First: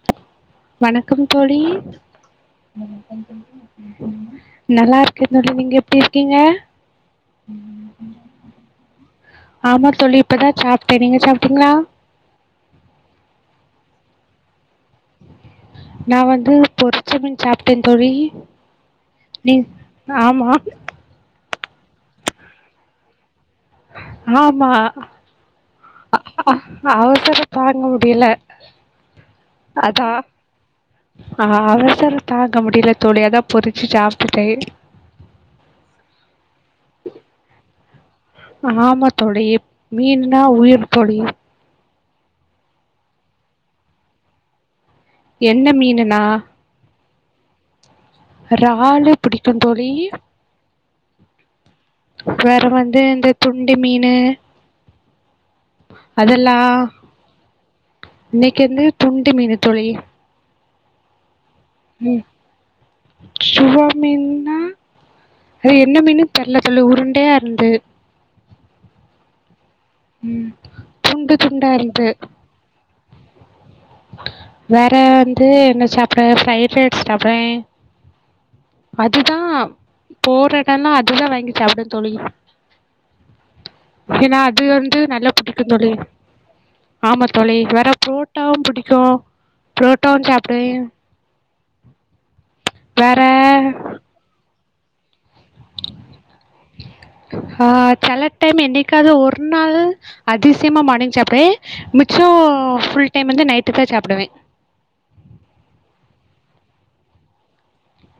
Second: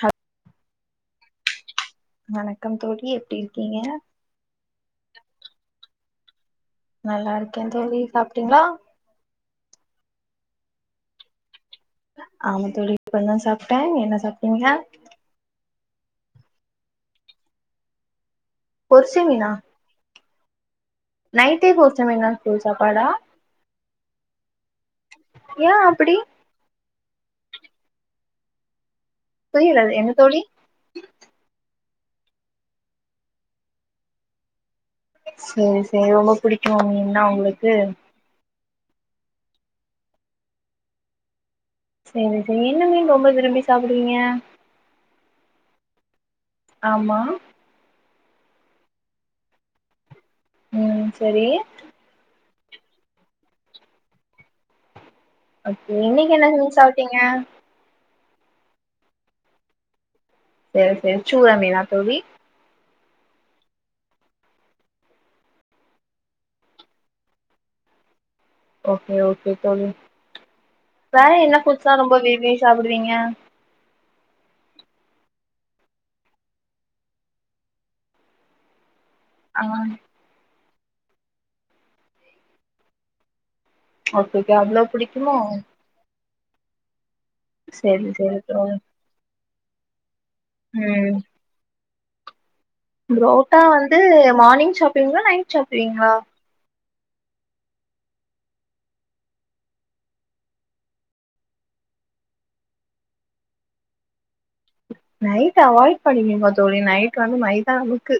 ஹ வணக்கம் தோழி தோழி எப்டி இருக்கீங்க நல்லா இருக்க [unintelligible] நீங்க எப்டி இருக்கீங்க நல்லா இருக்கே தோழி சாப்டிங்களா ஆமா தோழி இப்பதா சாப்ட்டே நீங்க சாப்ட்டீங்களா ஆமா தோழி இப்பந்தா சாப்ட்ட நீங்க சாப்ட்டீங்களா நா வந்து பொறிச்ச மீன் சாப்ட்ட தோழி பொறிச்ச மீனா நீ ஆமா நைட்டே பொறிச்ச மீனா சாப்பாடா ஆமா ஏ அப்டி அவசரம் தாங்க முடியல புரியல என்ன அதான் தோழி ஆ அவசரம் தாங்க முடியல தோழி அதான் பொறிச்சி சாப்ட்டுட்டேன் சேரி சேரி ரொம்ப புடிக்குமா மீன்னா உங்களுக்கு ஆமா தோழி மீன்னா உயிர் தோழி சேரி சேரி என்ன மீன் ரொம்ப விரும்பி சாப்புடுவீங்க என்ன மீனுனா ஆமா இறாலு பிடிக்கும் தோழி ம் சேரி வேற வந்து இந்த துண்டு மீனு ஓகே இன்னைக்கு என்ன அதெல்லா மீன் சாப்டீங்க இன்னைக்கு வந்து துண்டு மீனு தோழி எனக்கு தெரிஞ்சி சுறா மீனா தோழி ம் சுறா மீன்னா அது என்ன மீனுன் தெர்ல தோழி உருண்டையா இருந்து ஓகே ஓகே தோழி ம் வேற துண்டு என்ன துண்டாக புதுசா இருந்து ரொம்ப விரும்பி சாப்டுவீங்க வேற வந்து என்ன சாப்டுவே ஃப்ரைட் [unintelligible] சாப்டுவே அதுதா ஆ போறடெல்லா அதுதா வாங்கி சாப்டுவே தோழி ஓகே ஏனா ஓகே அது அவ்ளோ வந்து நல்லா புடிக்குமோ புடிக்கு தோழி ஆமா தோழி வேற சரி சரி ப்ரோட்டாவு ப்ரோ புடிக்கு ப்ரோட்டாவு சாப்டுவே ம் புரோட்டா வேறு வந்து மார்னிங் சாப்டுவிங்களா நைட் சாப்டுவிங்களா ஹ ஆ செல டைம் என்னைக்காவது ஒரு நாள் அதிசயமா மார்னிங் சேப்பே மிச்சோ ஃபுல் டைம் வந்து நைட்டு தான் சாப்புடுவேன் நைட் அவாய்ட் பண்ணிக்கீங்க தோழி நைட் வந்து மைதாவுக்கு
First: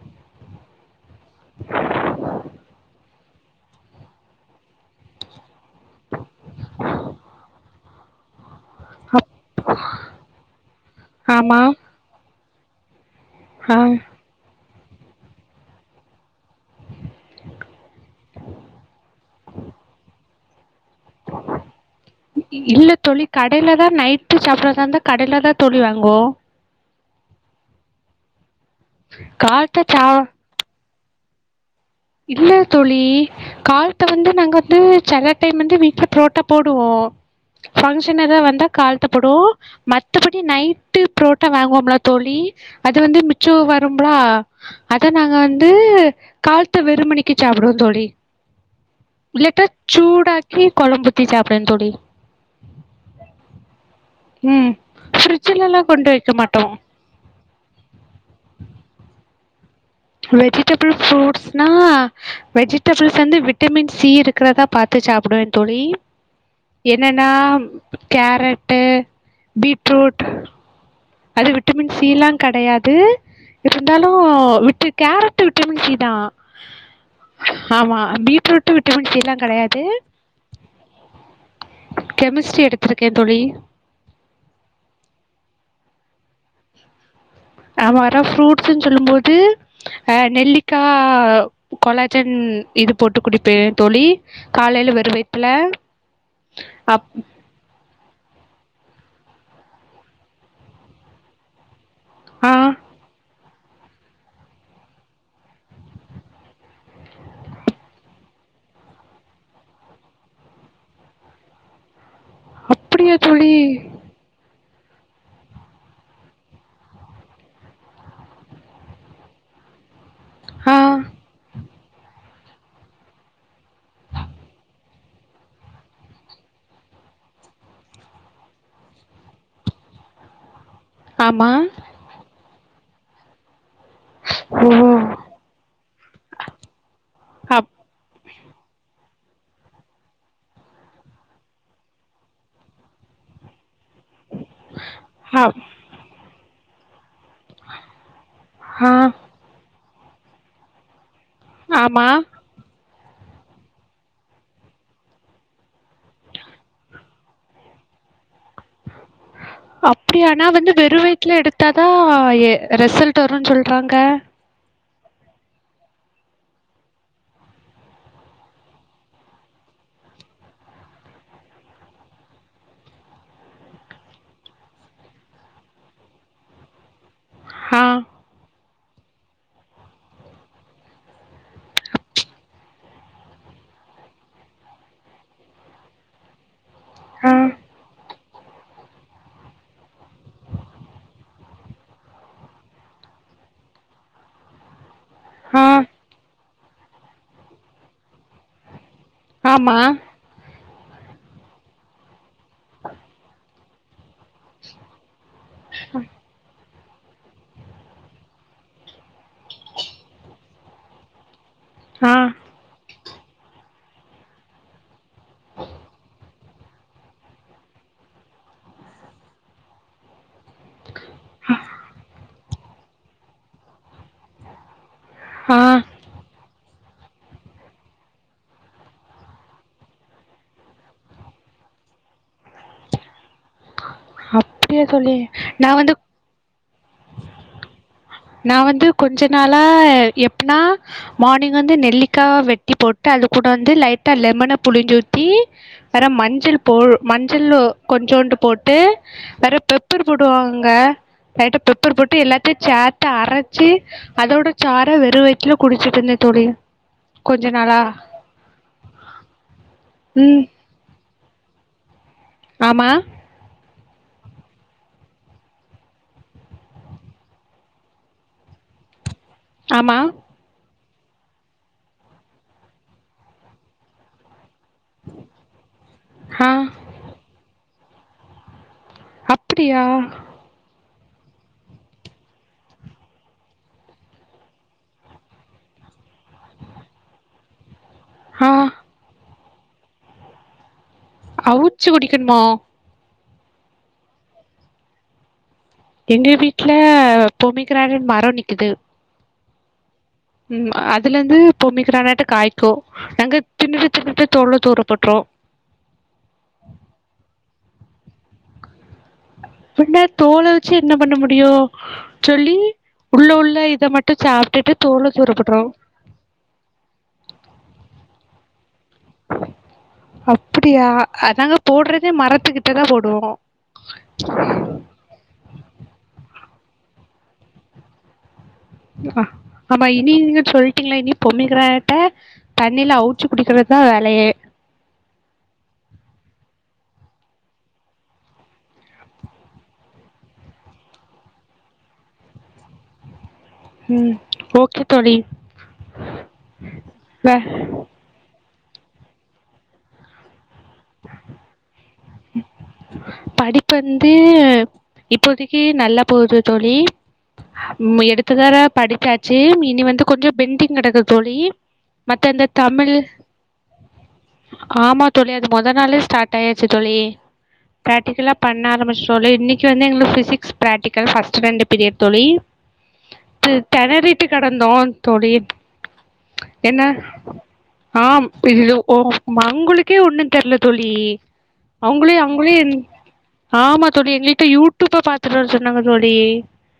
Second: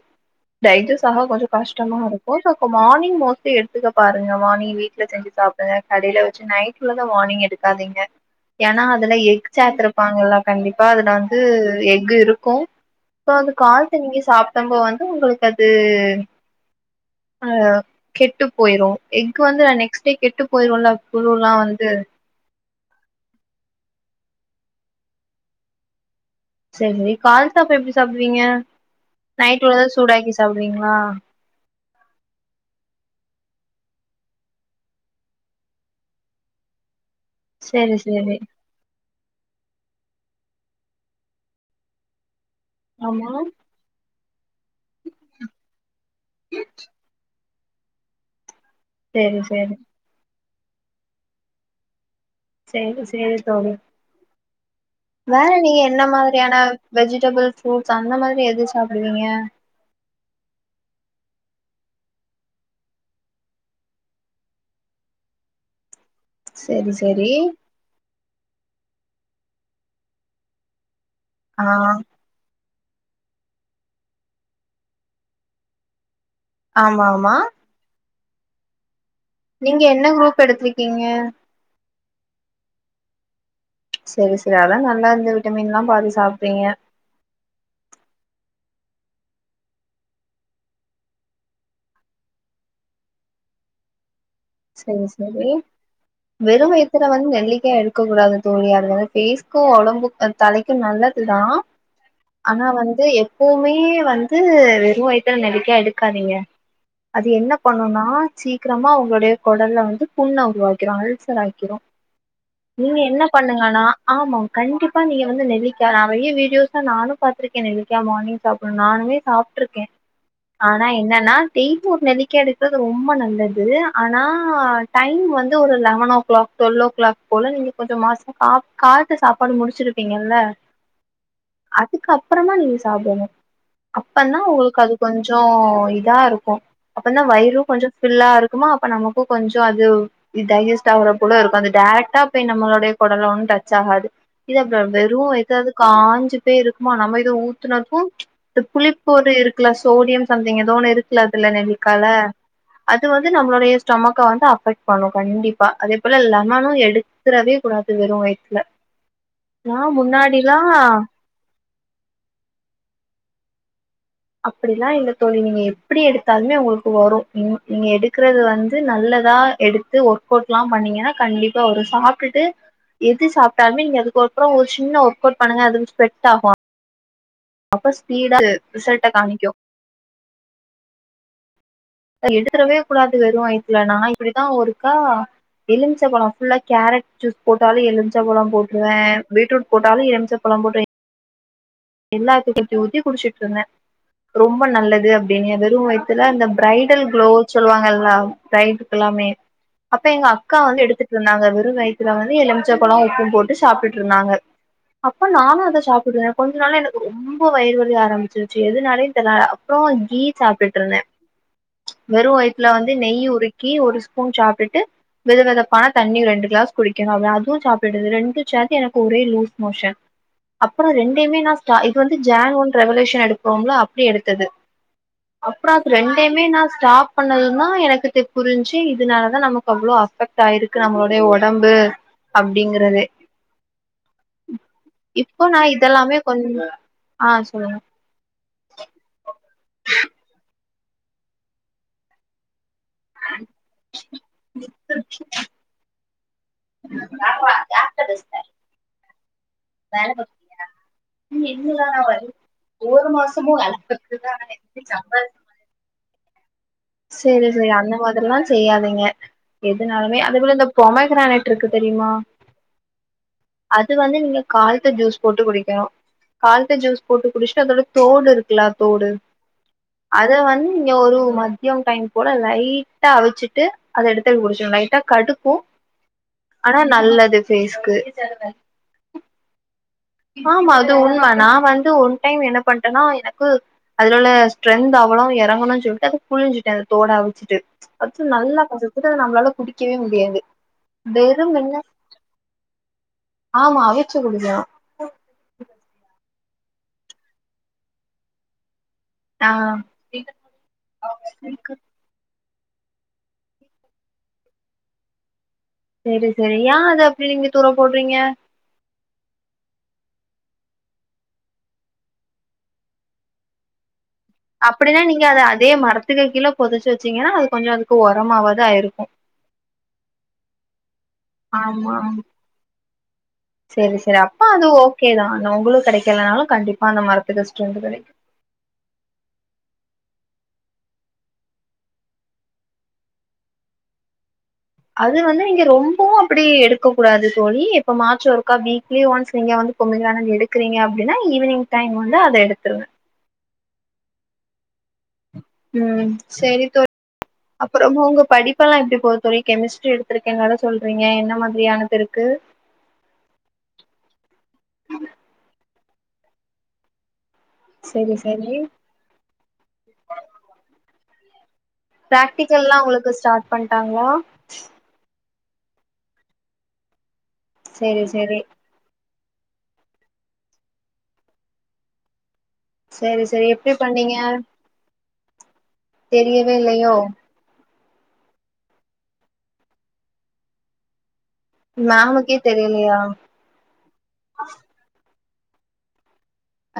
டைஜெஸ்ட் ஆக கொஞ்சம் கஷ்டமா இருக்கும் அப்போ மார்னிங் மோஸ்ட் ட்டு எடுத்துக்க பாருங்க மார்னிங் வீட்ல செஞ்சு சாப்புடுங்க கடையில வச்சு நைட்லதான் மார்னிங் எடுக்காதீங்க ஏன்னா அதுல அப் எஃகு சேத்துருப்பாங்கல்லா கண்டிப்பா அதுல வந்து ஆமா. எக்கு இருக்கு சோ அந்த ஆ. காலத்த நீங்க சாப்ட்டம்போ வந்து உங்களுக்கு அது ஆ கெட்டு போயிரு எக்கு வந்து நா நெக்ஸ்ட் டே கெட்டு பொயிருவோம்ல குளுர்லா வந்து இல்ல தோழி கடையிலதா நைட்டு சாப்றதாந்தா கடையிலதா தோழி வாங்குவோ சரி சரி கால்ல சாப்பா எப்டி சாப்பிடுவீங்க நைட் உள்ளத காலத்த சா சூடாக்கி சாப்டுவீங்களா இல்ல தோழி காலத்த வந்து நாங்க வந்து செல டைம் வந்து வீட்டுல ப்ரோட்டா போடுவோ சேரி ஃபங்க்ஷன் சேரி எதா வந்தா காலத்த போடுவோ மத்தபடி நைட்டு ப்ரோட்டா வாங்குவோம்ள தோழி அது வந்து ஆமா மிச்சோ வரும்ளா அத நாங்க வந்து கால த்த வெறுமணிக்கு சாப்டவோ தோழி சேரி இல்லாட்டா சேரி சூடாக் கி கொழம்பு ஊத்தி சாப்டுவே தோழி சேரி சேரி தோழி ம் வேற ஃப்ரிட்ஜ்லலா நீங்க என்ன கொண்டு வைக்க மாதிரியான மாட்டோ வெஜிடபிள் ஃப்ரூட்ஸ் அந்த மாதிரி எது சாப்டுவிங்க வெஜிடபுள் ஃப்ரூட்ஸ்னா வெஜிடபிள்ஸ் வந்து விட்டமின் சி இருக்கிறதா பாத்து சாப்டுவே தோழி சேரி என்னன்னா சேரி கேரட்டு் பீட்ரூட் அது ஆ விட்டமின் சீலா கெடையாது இருந்தாலூ விட்டு கேரட்டு விட்டமின் சீ தா ஆமாமா ஹாமா பீட்ரூட்டு விட்டமின் சீலா நீங்க என்ன க்ரூப் எடுத்விக்கீங்க கெமிஸ்ட்ரி எடுத்துருக்கே தோழி சேரி சேரி அதா நல்லா இந்த விட்டமின்லா பாத்து சாப்றீங்க ஆமா அறா ஃப்ரூட்ஸுன் சொல்லும் போது ஆ நெல்லிக்கா கொலாஜன் இது போட்டு குடிப்பே தோழி காலையில சேர் வெறு வயித்துல சேரி வெறு அப் வயித்துல வந்து நெல்லிக்கா எடு க்க கூடாது தோழி அது வந்து ஃபேஸ்கு ஒடம்பு ஆ தலைக்கு நல்லதுதா ஆ ஆனா வந்து எப்பொவுமே வந்து வெறு வயுத்துல நெல்லிக்கா எடுக்காதீங்க அது என்ன பண்ணுனா சீக்ரமா உங்க்ளோடய கொடல்ல வந்து புண்ண உருவாக்கிரு அல்சராக்கிரு நீங்க அப்படியா என்ன தோழி பண்ணுங்கனா ஆமா கண்டிப்பா நீங்க வந்து நெல்லிக்கா நெறய வீடியோஸ்ல நானு பாத்ருக்கே நெல்லிக்கா மான்னிங் சாப்டனு நானுமே சாப்ட்ருக்கே ஆ ஆனா என்னனா டெய்லி ஒரு நெல்லிக்கா எடுக்கற்து ரொம்ப நல்லது ஆ னா டைம் வந்து ஒரு eleven o'clock twelve o'clock போல நீங்க கொஞ்ச மாசோ கா காலத்து சாப்பாடு முடுச்சிருப்பீங்கல்ல ஆமா அதுக்கப்பறமா நீங்க சாப்டுங்க அப்பன்னா ஓ உங்ளுக்கு அது கொஞ்சோ இதா இருக்கு அப்பனா வயிறு அப் கொஞ்சோ ஃபில்லா இருக்குமா நமக்கு கொஞ்சோ அது இ டைஜிஸ்ட் ஆவற போல இருக்கு அது டேரெக்டா போய் நம்ளோடய கொடல ஒன் டச் ஆகாது இது அப்றோ வெரு அப் எதாது காஞ்சு போய் இருக்மா நம்ம எது ஊ த்துனப்போ இந்த ஆ புளிப்போடு இருக்குல சோடியம் சம்திங் எதோ ஒன்னு இருக்குல அதுல நெல்லிகால ஆமா அது வந்து நம்மளோடைய ஸ்டொமக்க வந்து அஃபெக்ட் பண்ணு கண்டிப்பா அதே போல லெமனு எடுத்ரவே கூடாது வெறு வயித்துல நா அப்டியா நா முன்னாடிலா வந்து வெறு வயி ட்ல எடுத்தாதா எ ரெசல்ட்டு வருன் சொல்றாங்க அப்படிலா இல்ல தோழி நீங்க எப்டி எடுத்தாலுமே உங்ளுக்கு வரூ நீங் நீங்க எடுக்றது வந்து நல்லதா எடுத்து ஒர்க் கௌட்லா பண்ணீங்கனா கண்டிப்பா வரு சாப்டுட்டு எது சாப்டாலுமே நீங்க அதுகப்றோ ஒரு சின்ன ஒர்க் கௌட் பண்ணுங்க அது ஸ்ப்ரெட் ஆகு ஆ அப்ப ஸ்பீடா து ரிசல்ட்ட காமிக்கு எடுத்தறவே கூடாது வெறு வய்த்ல நா இப்படிதா ஒருக்கா எலும்ச்ச பழோ ஃபுல்லா கேரட் ஆ ஜூஸ் போட்டாலு எலும்ச்ச பழம் போட்றுவே பீட்ரூட் போட்டாலு எல்ம்ச்ச பழம் போட்டு எல்லாத்து [inaudible] ஊத்தி ஊத்தி குடிச்சுட்ருந்தே ரொம்ப நல்லது அப்டின்னே ஆ வெறு வயித்துல அந்த ப்ரைடல் க்ளோ சொல்வாங்கல்ல ப்ரைட்டுக்கெல்லாமே ஆமா அப்ப எங்க அக்கா வந்து எடுத்துட்ருந்தாங்க வெறு வயித்துல வந்து எலும்ச்ச பழோ உப்பு போட்டு சாப்ட்டுட்ருந்தாங்க அப்ப நானு அத சாப்புடுவ அதனால எனக்கு ரொம்போ வயிறு வலி ஆரம்பிச்சிர்ச்சு எதுனாலைன் தெர்ல அப்றோ கீ சாப்டுட்ருந்த ஆ வெறு வய்த்ல வந்து நெய் உருக்கி ஒரு ஸ்பூன் சாப்டுட்டு வெது வெதப்பான தண்ணி ரெண்டு க்ளாஸ் குடிக்கணு அ அது சாப்ட்டுட்ருந்த ரெண்டு சேத்தி எனக்கு ஒரே லூஸ் மோஷன் அப்றோ ரெண்டயுமே நா ஸ்டா இது வந்து ஜான் ஒன் ரெவல்யூஷன் எடுப்போம்ல அப்டி எடுத்தது ஆ அப்றோ அது ரெண்டயுமே நா ஸ்டாப் பண்ணதுந்தா எனக்கு தெ புரிஞ்சு இதுனால தா நமக்கு அவ்ளோ அஃபெக்ட் டாயிருக்கு நம்மளோடய ஒடம்பு அப்டீங்கறதே அப்படியா தோழி இப்போ நா நான் வந்து இதெல்லாமே கொஞ் ஆ சொல்லுங்க நா வந்து கொஞ்ச நாளா எப்பனா மார்னிங் வந்து நெல்லிக்கா வெ ட்டி போட்டு அது கூட வந்து லைட்டா லெமன புழிஞ்சு ஊத்தி வேற மஞ்சள் போ மஞ்சள் ஓ கொஞ்சோண்டு போட்டு வெற பெப்பர் போடுவாங்க லைட்டா பெப்பர் போட்டு எல்லாத்தையு ஒரு சேட்டா மாசமு அரச்சு வேல பாத்துதா அதோட சார வெறு வய்த்துல குடிச்சிட் இருந்த தோ ழி சேரி சேரி அந்த மாதிரில்லா செய்யாதீங்க எதுனாலுமே அத ம் போல இந்த பொமைகிரானேட்டு இருக்கு தெரியுமா ஆமா அது வந்து நீங்க கால்த்த ஜூஸ் போட்டு குடிக்கணு கால்த்த ஜூஸ் போட்டு குடிஸ்ட்டு அதோட தோடு இருக்குல தோடு ஆமா அத வந் ங்க ஒரு மதியம் டைம் கூட லைட்டா அவிச்சிட்டு அத எடுத்து குடிச்சுர்ன் லை ட்டா கடுக்கு ஆ ஆனா நல்லது பேஸ்கு அப்படியா ஆமா அது உண்ம நா வந்து ஒன் டைம் என்ன பண்டேனா எனக்கு அதுல உள்ள ஸ்ட்ரன்த் அவ்வளோ எறங்கணுன் சொல்ட்டு அத புழ்ஞ்சுட்ட அந்த தோடா அவுச்சிட்டு அது ஆ நல்லா கசக்குது அத நம்மளால குடிக்கவே முடியாது வெறும் வென்ன அவுச்சு குடிக்கணுமோ ஆமா அவிச்சி குடிக்கனும் எங்க வீட்ல பொமிகிரானட் மரம் நிக்கிது ஆ ம் அதுலருந்து பொமிகிரானட்டு காய்க்கும் நாங்க தின்னுட்டு தின்னுட்டு தோல தூர போட்டுருவோ செரி செரி ஏ அது அப்டி நீங்க தூர போடுறீங்க பின்ன தோல வச்சி என்ன பண்ண முடியும் சொல்லி உள்ள உள்ள இத மட்டும் சாப் அப்டின்னா நீங்க அத அதே மரத்துக்கு கீழ பொதச்சி வச்சீங்கன்னா அது கொஞ்சம் அதுக்கு ஒரமாவது ஆயிருக்கும் அப்டியா அதாங்க ஆமா போடறதே மரத்துக்கிட்டதா போடுவோ செரி செரி அப்ப அது ஓகே தா ஆனா ஒங்களுக் கெடைக்கலனாலும் கண்டிப்பா அந்த மரத்துக்கு ஸ்டென்த் கெடைக்கும் ஆமா இனி நீங்க சொல்ட்டீங்க இல்ல இனி பொமிக்கிரானட்ட தண்ணியில அவுச்சி குடிக்கிறதான் வேலையே அது வந்து நீங்க ரொம்பவும் அப்டி எடுக்க கூடாது தோழி இப்ப மார்ச் ஒருக்கா வீக்லி ஒன்ஸ் நீங்க வந்து பொமிகிரானட் எடுக்கறீங்க அப்டின்னா ஈவினிங் டைம் வந்து அத எடுத்துருங்க ம் ஓகே தோழி ம் செரி தோ வே அப்பறமா உங்க படி ப்பெல்லாம் எப்டி போது தோழி கெமிஸ்ட்ரி எடுத்திருக்கேன் வேற சொல்றீங்க என்ன மாதிரியானது இருக்கு படிப்பு வந்து இப்போதிக்கு நல்லா போவுது தோழி செரி செரி எடுத்துதர படிச்சாச்சி இனி வந்து கொஞ்சோ பெண்டிங் கடக்குது தோழி மத்த இந்த பிராக்டிகல்லாம் தமிழ் உங்களுக்கு ஸ்டாட் பண்ட்டாங்களா ஆமா தோழி அது மொத நாளே ஸ்டாட் ஆயிருச்சி தோழி செரி பிராக்டிக்கலா செரி பண்ண ஆரம்பிச் தோழி இன்னிக்கி வந்து எங்களுக்கு பிசிக்ஸ் பிராக்டிக்கல் ஃபஸ்ட்டு ரண்டு பீரியட் தோழி செரி செரி து எப்டி பண்ணீங்க தெணறிட்டு கடந்தோம் தோழி தெரியவே என்ன இல்லையோ ஆம் இது ஓ மங்களுக்கே ஒன்னும் தெர்ல தோழி அவுங்களே மேமுக்கே அவுங்களே தெரியலையா ஆமா தோழி எங்கள்ட்ட யூடியூப்ப பாத்துட்டு வர சொன்னாங்க தோழி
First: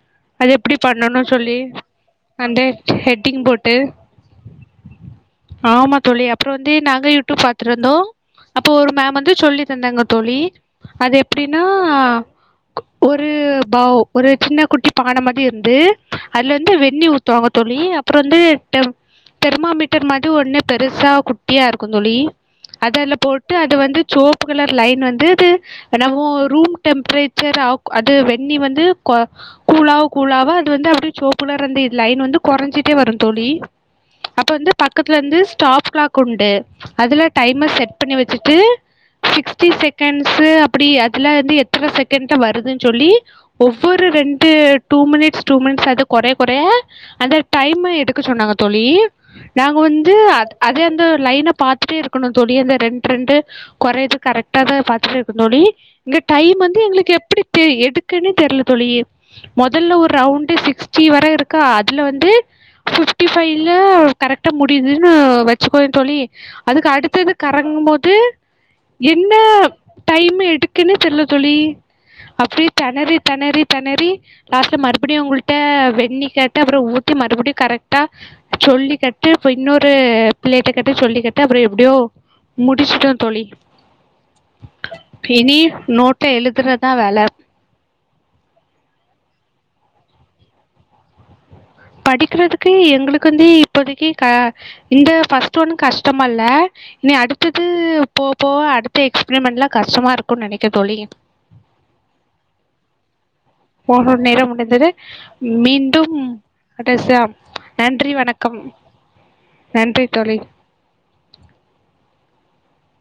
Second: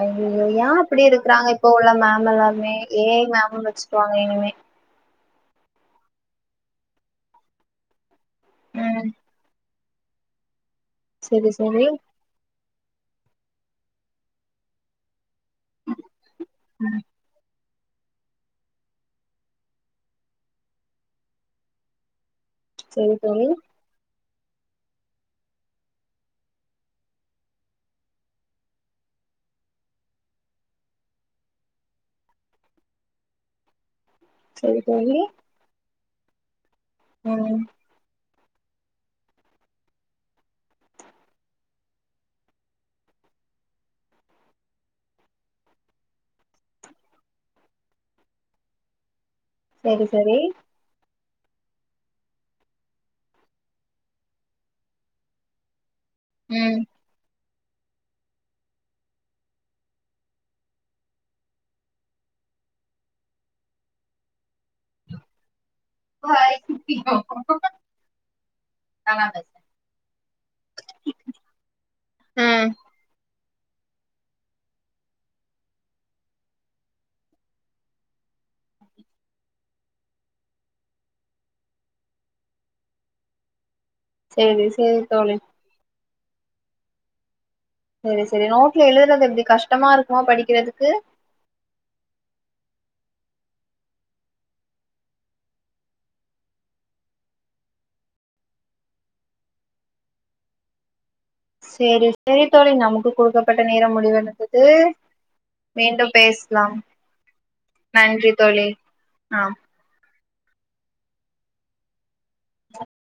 ஐய்யயோ அது ஏ எப்டி இப்டி பண்ணணு இருக்கறாங்க சொல்லி இப்போ உள்ள மேம் அந்த எல்லாருமே ஏ ஹெட்டிங் மேமுன் போட்டு வச்சிக்குவாங்களே இனிமே ஆமா தோழி அப்புறம் வந்து நாங்க யூடியூப் பாத்துட்டு வந்தோம் அப்போ ஒரு ம் மேம் வந்து சொல்லி செந்தாங்க தோழி அது செரி எப்டின்னா செரி ஒரு பவ் ஒரு சின்ன குட்டி பான மாதிரி இருந்து அதுல இருந்து வெந்நீ ஊத்துவாங்க தோழி அப்புறம் வந்து ட தெர்மா மீட்டர் மாதிரி ஒன்னு பெருசா குட்டியா இருக்கும் தோழி அத அதுல்ல செரி தோழி போட்டு அது வந்து சோப்பு கலர் லைன் வந்து அது நம்மோ ரூம் டெம்ப்ரேச்சர் ஆ அது வெண்ணி வந்து கொ கூளாவ கூளாவ அது வந்து அப்டே செவுப்புல இருந்த இது லைன் வந்து கொறஞ்சிட்டே வரும் தோழி அப்ப வந்து செரி தோழி பக்கத்துல வந்து ஸ்டாப் கிளாக் உண்டு அதுல ம் டைமர் செட் பண்ணி வச்சிட்டு சிக்ஸ்ட்டி செக்கண்ட்ஸு அப்டி அதுல வந்து எத்தன செக்கண்ட்டா வருதுன் சொல்லி ஒவ்வொரு ரெண்டு டூ மினிட்ஸ் டூ மினிட்ஸ் அது கொறய கொறய அந்த டைம எடுக்க சொன்னாங்க தோழி நாங்க செரி வந்து செரி அ அது அந்த லைன பாத்துட்டே இருக்கணும் தோழி அந்த ரெண் ரெண்டு கொறயது கரெட்டாதா பாத்துட்டே இருப்பன் தோழி இங்க டைம் ம் வந்து எங்களுக்கு எப்டி து எதுக்கின்னே தெர்ல தோழி மொதல்ல ஒரு ரவுண்டு சிக்ஸ்ட்டி வர இருக்கா அதுல வந்து ஃபிப்டி ஃபிபைல்ல கரெக்ட்டா முடியுதுன்னு வ ச்சிக்கோயே தோழி அதுக்கடுத்தது கரங்கும்போது என்ன டைம் எடுக்குன்னே தெர்ல தோழி அப்டியே ம் தெணறி தெணறி தெணறி லாஸ்ட்ல மறுபடியு உங்கள்ட வெண்ணி கேட்ட அப்றோ ஊத்தி மறுபடியு கரெக்ட்டா சொல்லி கெட்டு இப்ப இன்னொரு பிள்ளையட்ட கெட்டு சொல்லிக்கெட்டு அப்புறம் எப்டியோ முடிச்சுட்டன் தோழி செரி செரி தோழி இனி நோட்ல எழுதுறதா வேல சரி சரி நோட்ல எழுதுறது எப்டி கஷ்டமா இருக்குமா படிக்கறதுக்கு படிக்கிறதுக்கு எங்ளுக்கு வந்து இப்போதைக்கு க இந்த ஃபர்ஸ்ட் ஒன் கஷ்டமால்ல இனி அடுத்தது போ போக அடுத்த எக்ஸ்ப்ரிமண்ட்லா கஷ்டமா இருக்குன் நெனைக்கன் தோழி சேரி சேரி தோழி நமக்கு குடுக்க போதும் நேரம் முடிந்தது மீண்டும் [unintelligible] நன்றி வணக்கம் ஆ நன்றி தோழி [inaudible]